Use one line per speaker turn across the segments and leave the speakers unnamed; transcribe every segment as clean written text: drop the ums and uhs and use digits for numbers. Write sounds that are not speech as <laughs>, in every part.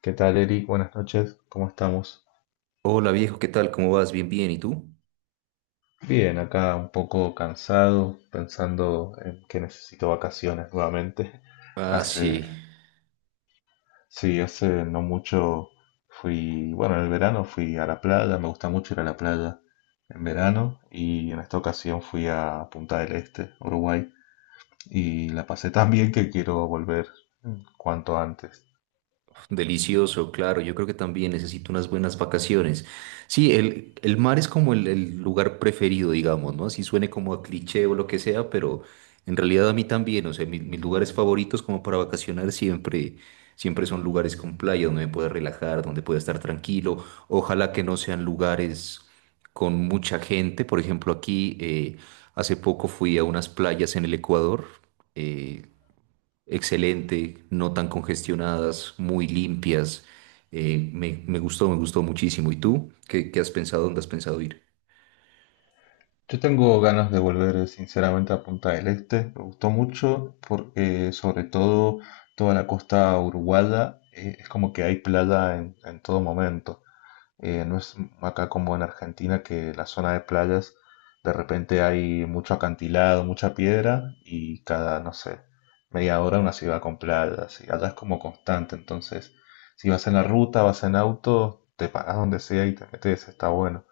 ¿Qué tal, Eric? Buenas noches, ¿cómo estamos?
Hola viejo, ¿qué tal? ¿Cómo vas? Bien, bien. ¿Y tú?
Bien, acá un poco cansado, pensando en que necesito vacaciones nuevamente. <laughs>
Ah, sí,
Hace, sí, hace no mucho fui, bueno, en el verano fui a la playa, me gusta mucho ir a la playa en verano y en esta ocasión fui a Punta del Este, Uruguay, y la pasé tan bien que quiero volver cuanto antes.
delicioso, claro. Yo creo que también necesito unas buenas vacaciones. Sí, el mar es como el lugar preferido, digamos, ¿no? Así suene como a cliché o lo que sea, pero en realidad a mí también, o sea, mis lugares favoritos como para vacacionar siempre, siempre son lugares con playa donde me pueda relajar, donde pueda estar tranquilo. Ojalá que no sean lugares con mucha gente. Por ejemplo, aquí hace poco fui a unas playas en el Ecuador. eh, Excelente, no tan congestionadas, muy limpias. Me gustó muchísimo. ¿Y tú? Qué has pensado? ¿Dónde has pensado ir?
Yo tengo ganas de volver sinceramente a Punta del Este, me gustó mucho porque sobre todo toda la costa uruguaya es como que hay playa en todo momento. No es acá como en Argentina que la zona de playas de repente hay mucho acantilado, mucha piedra y cada, no sé, media hora una ciudad con playas. Y allá es como constante, entonces si vas en la ruta, vas en auto, te paras donde sea y te metes, está bueno.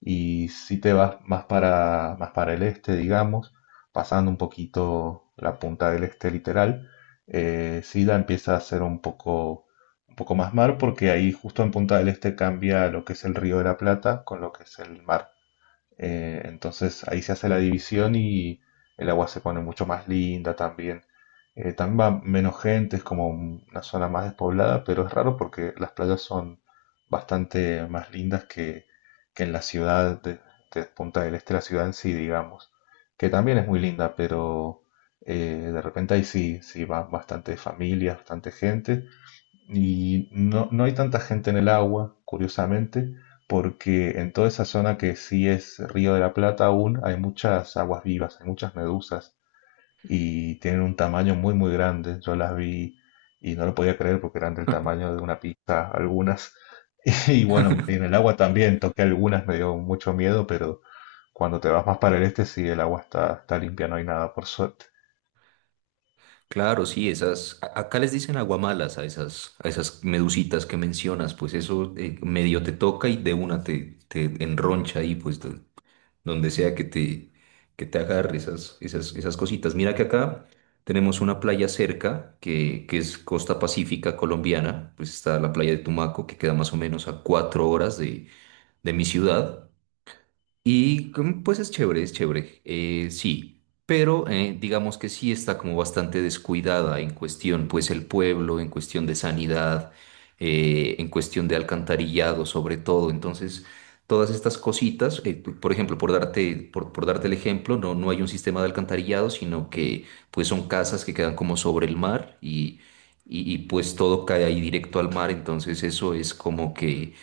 Y si te vas más para el este, digamos, pasando un poquito la punta del este literal, sí la empieza a ser un poco más mar, porque ahí justo en Punta del Este cambia lo que es el Río de la Plata con lo que es el mar. Entonces ahí se hace la división y el agua se pone mucho más linda también. También va menos gente, es como una zona más despoblada, pero es raro porque las playas son bastante más lindas que en la ciudad de Punta del Este, la ciudad en sí, digamos, que también es muy linda, pero de repente ahí sí, sí van bastantes familias, bastante gente, y no, no hay tanta gente en el agua, curiosamente, porque en toda esa zona que sí es Río de la Plata aún hay muchas aguas vivas, hay muchas medusas y tienen un tamaño muy muy grande. Yo las vi y no lo podía creer porque eran del
<laughs>
tamaño de una pizza algunas. <laughs> Y bueno, en el agua también toqué algunas, me dio mucho miedo, pero cuando te vas más para el este sí, el agua está limpia, no hay nada por suerte.
Claro, sí, esas, acá les dicen aguamalas a esas medusitas que mencionas, pues eso medio te toca y de una te enroncha ahí, pues. Donde sea que que te agarre esas, esas, esas cositas. Mira que acá tenemos una playa cerca, que es costa pacífica colombiana, pues está la playa de Tumaco, que queda más o menos a cuatro horas de mi ciudad. Y pues es chévere, sí, pero digamos que sí está como bastante descuidada en cuestión, pues el pueblo, en cuestión de sanidad, en cuestión de alcantarillado sobre todo, entonces todas estas cositas, por ejemplo, por darte, por darte el ejemplo, no, no hay un sistema de alcantarillado, sino que pues son casas que quedan como sobre el mar y, pues todo cae ahí directo al mar, entonces eso es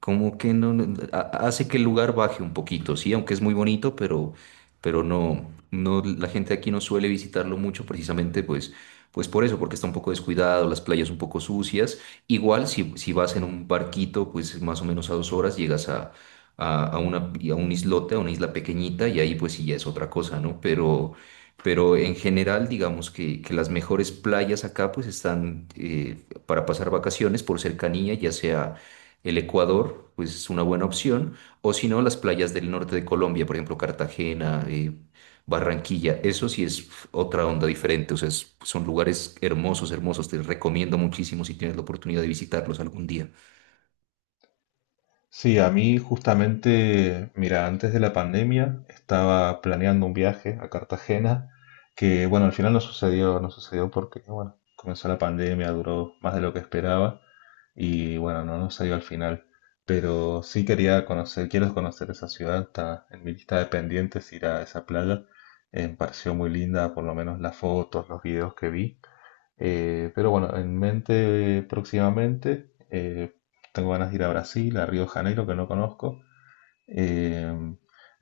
como que no, hace que el lugar baje un poquito, sí, aunque es muy bonito, pero no, no, la gente aquí no suele visitarlo mucho precisamente pues, pues por eso, porque está un poco descuidado, las playas un poco sucias. Igual si, si vas en un barquito, pues más o menos a dos horas llegas a una, a un islote, a una isla pequeñita, y ahí pues sí ya es otra cosa, ¿no? Pero en general, digamos que las mejores playas acá pues están para pasar vacaciones por cercanía, ya sea el Ecuador, pues es una buena opción, o si no, las playas del norte de Colombia, por ejemplo, Cartagena, Barranquilla, eso sí es uf, otra onda diferente, o sea, son lugares hermosos, hermosos, te recomiendo muchísimo si tienes la oportunidad de visitarlos algún día.
Sí, a mí justamente, mira, antes de la pandemia estaba planeando un viaje a Cartagena, que bueno, al final no sucedió, no sucedió porque, bueno, comenzó la pandemia, duró más de lo que esperaba y bueno, no, no salió al final. Pero sí quería conocer, quiero conocer esa ciudad, está en mi lista de pendientes ir a esa playa. Me pareció muy linda, por lo menos las fotos, los videos que vi. Pero bueno, en mente próximamente tengo ganas de ir a Brasil, a Río de Janeiro, que no conozco. Eh,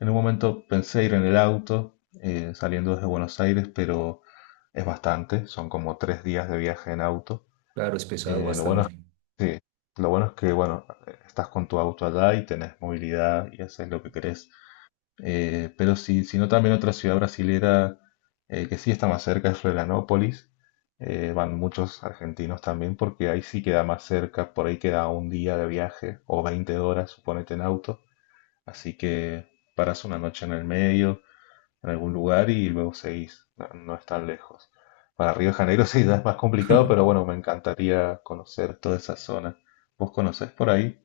en un momento pensé ir en el auto saliendo desde Buenos Aires, pero es bastante, son como 3 días de viaje en auto.
Claro, es pesado
Lo bueno es
bastante.
que, Sí, lo bueno es que, bueno, estás con tu auto allá y tenés movilidad y haces lo que querés. Pero si no, también otra ciudad brasilera que sí está más cerca es Florianópolis. Van muchos argentinos también porque ahí sí queda más cerca, por ahí queda un día de viaje o 20 horas, suponete, en auto. Así que paras una noche en el medio, en algún lugar y luego seguís. No, no es tan lejos. Para Río de Janeiro <laughs> sí ya es más complicado, pero bueno, me encantaría conocer toda esa zona. ¿Vos conocés por ahí?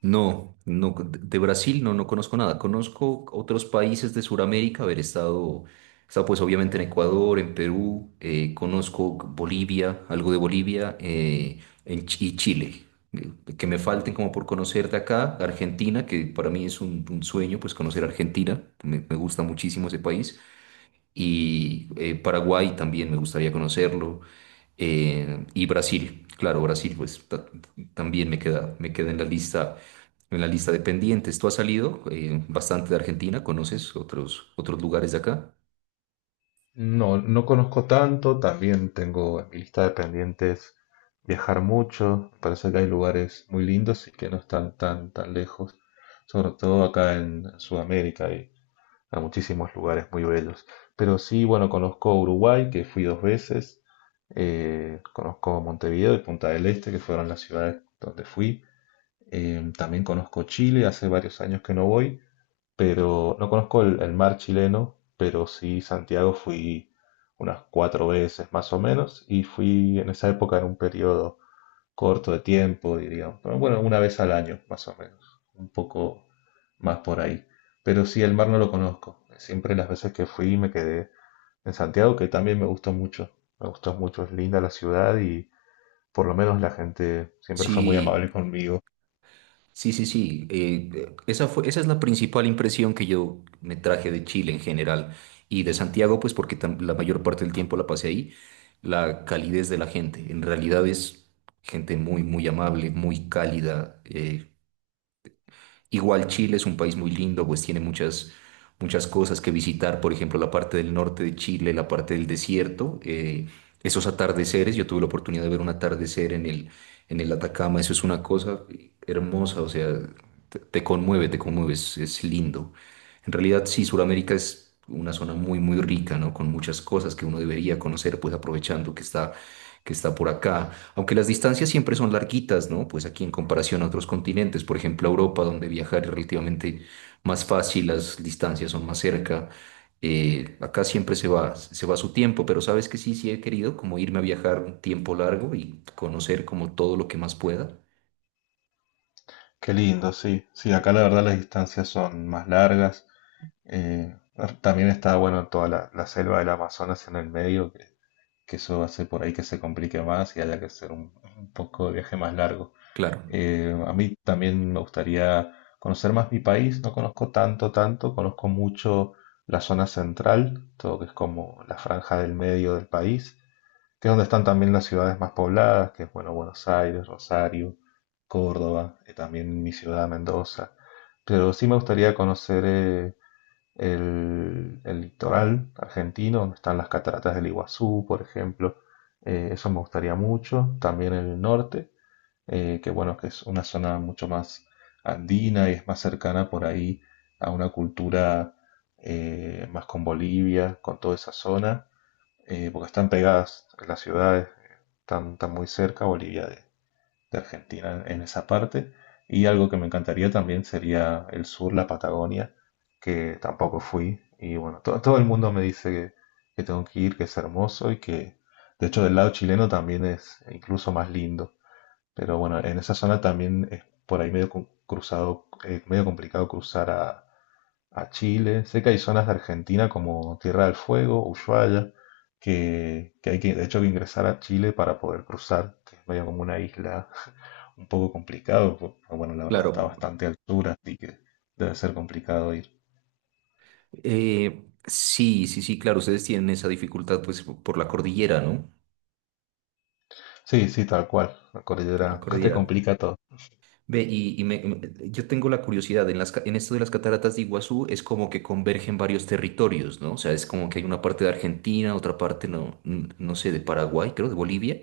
No, no, de Brasil no, no conozco nada. Conozco otros países de Sudamérica, haber estado, he estado pues obviamente en Ecuador, en Perú, conozco Bolivia, algo de Bolivia, en, y Chile. Eh, Que me falten como por conocer de acá, Argentina, que para mí es un sueño, pues conocer Argentina, me gusta muchísimo ese país y Paraguay también me gustaría conocerlo. Y Brasil, claro, Brasil, también me queda en la lista de pendientes. ¿Tú has salido bastante de Argentina? ¿Conoces otros, otros lugares de acá?
No, no conozco tanto, también tengo en mi lista de pendientes viajar mucho, me parece que hay lugares muy lindos y que no están tan, tan lejos, sobre todo acá en Sudamérica hay muchísimos lugares muy bellos. Pero sí, bueno, conozco Uruguay, que fui dos veces, conozco Montevideo y Punta del Este, que fueron las ciudades donde fui. También conozco Chile, hace varios años que no voy, pero no conozco el mar chileno, pero sí Santiago fui unas cuatro veces más o menos y fui en esa época en un periodo corto de tiempo, diríamos, pero bueno, una vez al año más o menos, un poco más por ahí. Pero sí, el mar no lo conozco. Siempre las veces que fui me quedé en Santiago, que también me gustó mucho. Me gustó mucho, es linda la ciudad y por lo menos la gente siempre fue muy
Sí,
amable conmigo.
sí, sí, sí. Esa fue, esa es la principal impresión que yo me traje de Chile en general y de Santiago, pues porque la mayor parte del tiempo la pasé ahí. La calidez de la gente. En realidad es gente muy, muy amable, muy cálida. Igual Chile es un país muy lindo, pues tiene muchas, muchas cosas que visitar, por ejemplo, la parte del norte de Chile, la parte del desierto, esos atardeceres, yo tuve la oportunidad de ver un atardecer en el Atacama, eso es una cosa hermosa, o sea, te conmueve, es lindo. En realidad, sí, Sudamérica es una zona muy, muy rica, ¿no? Con muchas cosas que uno debería conocer, pues aprovechando que está por acá. Aunque las distancias siempre son larguitas, ¿no? Pues aquí en comparación a otros continentes, por ejemplo, a Europa, donde viajar es relativamente más fácil, las distancias son más cerca. Acá siempre se va su tiempo, pero sabes que sí, sí he querido como irme a viajar un tiempo largo y conocer como todo lo que más pueda.
Qué lindo, sí. Sí, acá la verdad las distancias son más largas. También está bueno toda la selva del Amazonas en el medio, que eso hace por ahí que se complique más y haya que hacer un poco de viaje más largo.
Claro.
A mí también me gustaría conocer más mi país, no conozco tanto, tanto, conozco mucho la zona central, todo que es como la franja del medio del país, que es donde están también las ciudades más pobladas, que es bueno, Buenos Aires, Rosario, Córdoba, también mi ciudad, Mendoza. Pero sí me gustaría conocer el litoral argentino, donde están las cataratas del Iguazú, por ejemplo. Eso me gustaría mucho. También el norte, que bueno, que es una zona mucho más andina y es más cercana por ahí a una cultura más con Bolivia, con toda esa zona, porque están pegadas las ciudades, están muy cerca. Bolivia de Argentina en esa parte. Y algo que me encantaría también sería el sur, la Patagonia, que tampoco fui. Y bueno, todo el mundo me dice que tengo que ir, que es hermoso y que de hecho del lado chileno también es incluso más lindo. Pero bueno, en esa zona también es por ahí medio cruzado, medio complicado cruzar a Chile. Sé que hay zonas de Argentina como Tierra del Fuego, Ushuaia, que hay que, de hecho, que ingresar a Chile para poder cruzar, que es medio como una isla <laughs> un poco complicado, pero bueno, la verdad está a
Claro.
bastante altura, así que debe ser complicado ir.
Sí, sí, sí, claro, ustedes tienen esa dificultad pues por la cordillera, ¿no?
Sí, sí, tal cual, la
Por la
cordillera <laughs> te
cordillera.
complica todo.
Ve, y yo tengo la curiosidad, en las, en esto de las cataratas de Iguazú es como que convergen varios territorios, ¿no? O sea, es como que hay una parte de Argentina, otra parte, no, no sé, de Paraguay, creo, de Bolivia.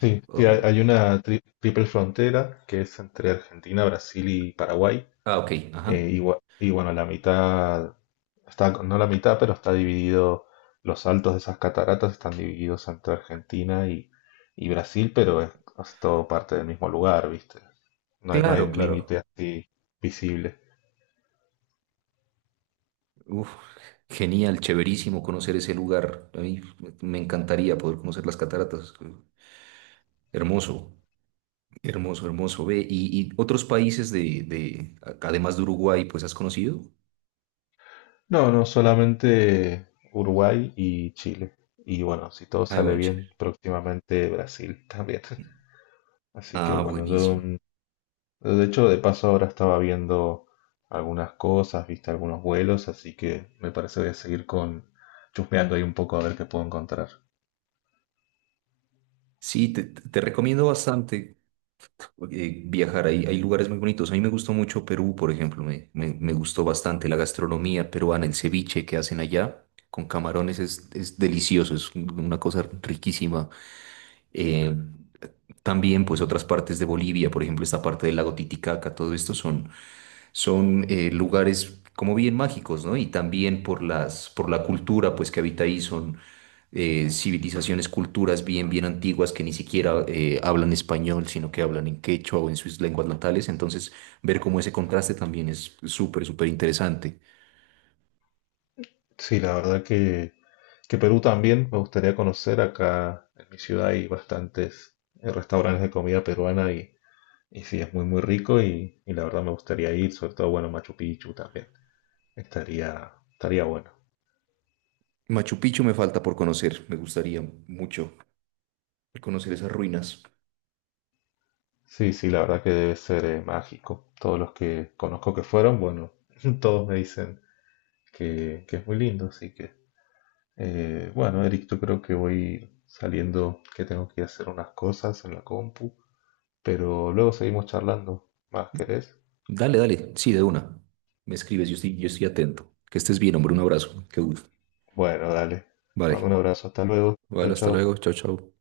Sí, sí, hay,
o-
hay una triple frontera que es entre Argentina, Brasil y Paraguay,
Ah, ok, ajá.
y, y bueno, la mitad está, no la mitad, pero está dividido, los altos de esas cataratas están divididos entre Argentina y Brasil, pero es todo parte del mismo lugar, ¿viste? No hay, no hay
Claro,
límite
claro.
así visible.
Uf, genial, chéverísimo conocer ese lugar. A mí me encantaría poder conocer las cataratas. Hermoso, hermoso, hermoso. Ve, y otros países de, además de Uruguay, pues has conocido.
No, no, solamente Uruguay y Chile. Y bueno, si todo
Ah,
sale
bueno, chévere.
bien, próximamente Brasil también. <laughs> Así que
Ah,
bueno,
buenísimo.
de hecho, de paso ahora estaba viendo algunas cosas, viste algunos vuelos, así que me parece voy a seguir con chusmeando ahí un poco a ver qué puedo encontrar.
Sí, te recomiendo bastante viajar. Hay lugares muy bonitos. A mí me gustó mucho Perú, por ejemplo. Me gustó bastante la gastronomía peruana, el ceviche que hacen allá con camarones es delicioso, una cosa riquísima. Eh, También, pues otras partes de Bolivia, por ejemplo, esta parte del lago Titicaca, todo esto son, son lugares como bien mágicos, ¿no? Y también por las, por la cultura, pues que habita ahí son civilizaciones, culturas bien, bien antiguas que ni siquiera hablan español, sino que hablan en quechua o en sus lenguas natales. Entonces, ver cómo ese contraste también es súper, súper interesante.
Sí, la verdad que Perú también me gustaría conocer. Acá en mi ciudad hay bastantes restaurantes de comida peruana y sí, es muy muy rico y la verdad me gustaría ir, sobre todo, bueno, Machu Picchu también. Estaría bueno.
Machu Picchu me falta por conocer, me gustaría mucho conocer esas ruinas.
Sí, sí, la verdad que debe ser mágico. Todos los que conozco que fueron, bueno, <laughs> todos me dicen que es muy lindo, así que bueno, Eric, yo creo que voy saliendo, que tengo que ir a hacer unas cosas en la compu, pero luego seguimos charlando. ¿Más querés?
Dale, dale, sí, de una. Me escribes, yo estoy atento. Que estés bien, hombre, un abrazo. Qué gusto.
Bueno, dale. Te mando un
Vale,
abrazo, hasta luego.
vale,
Chau,
hasta luego.
chau.
Chao, chao.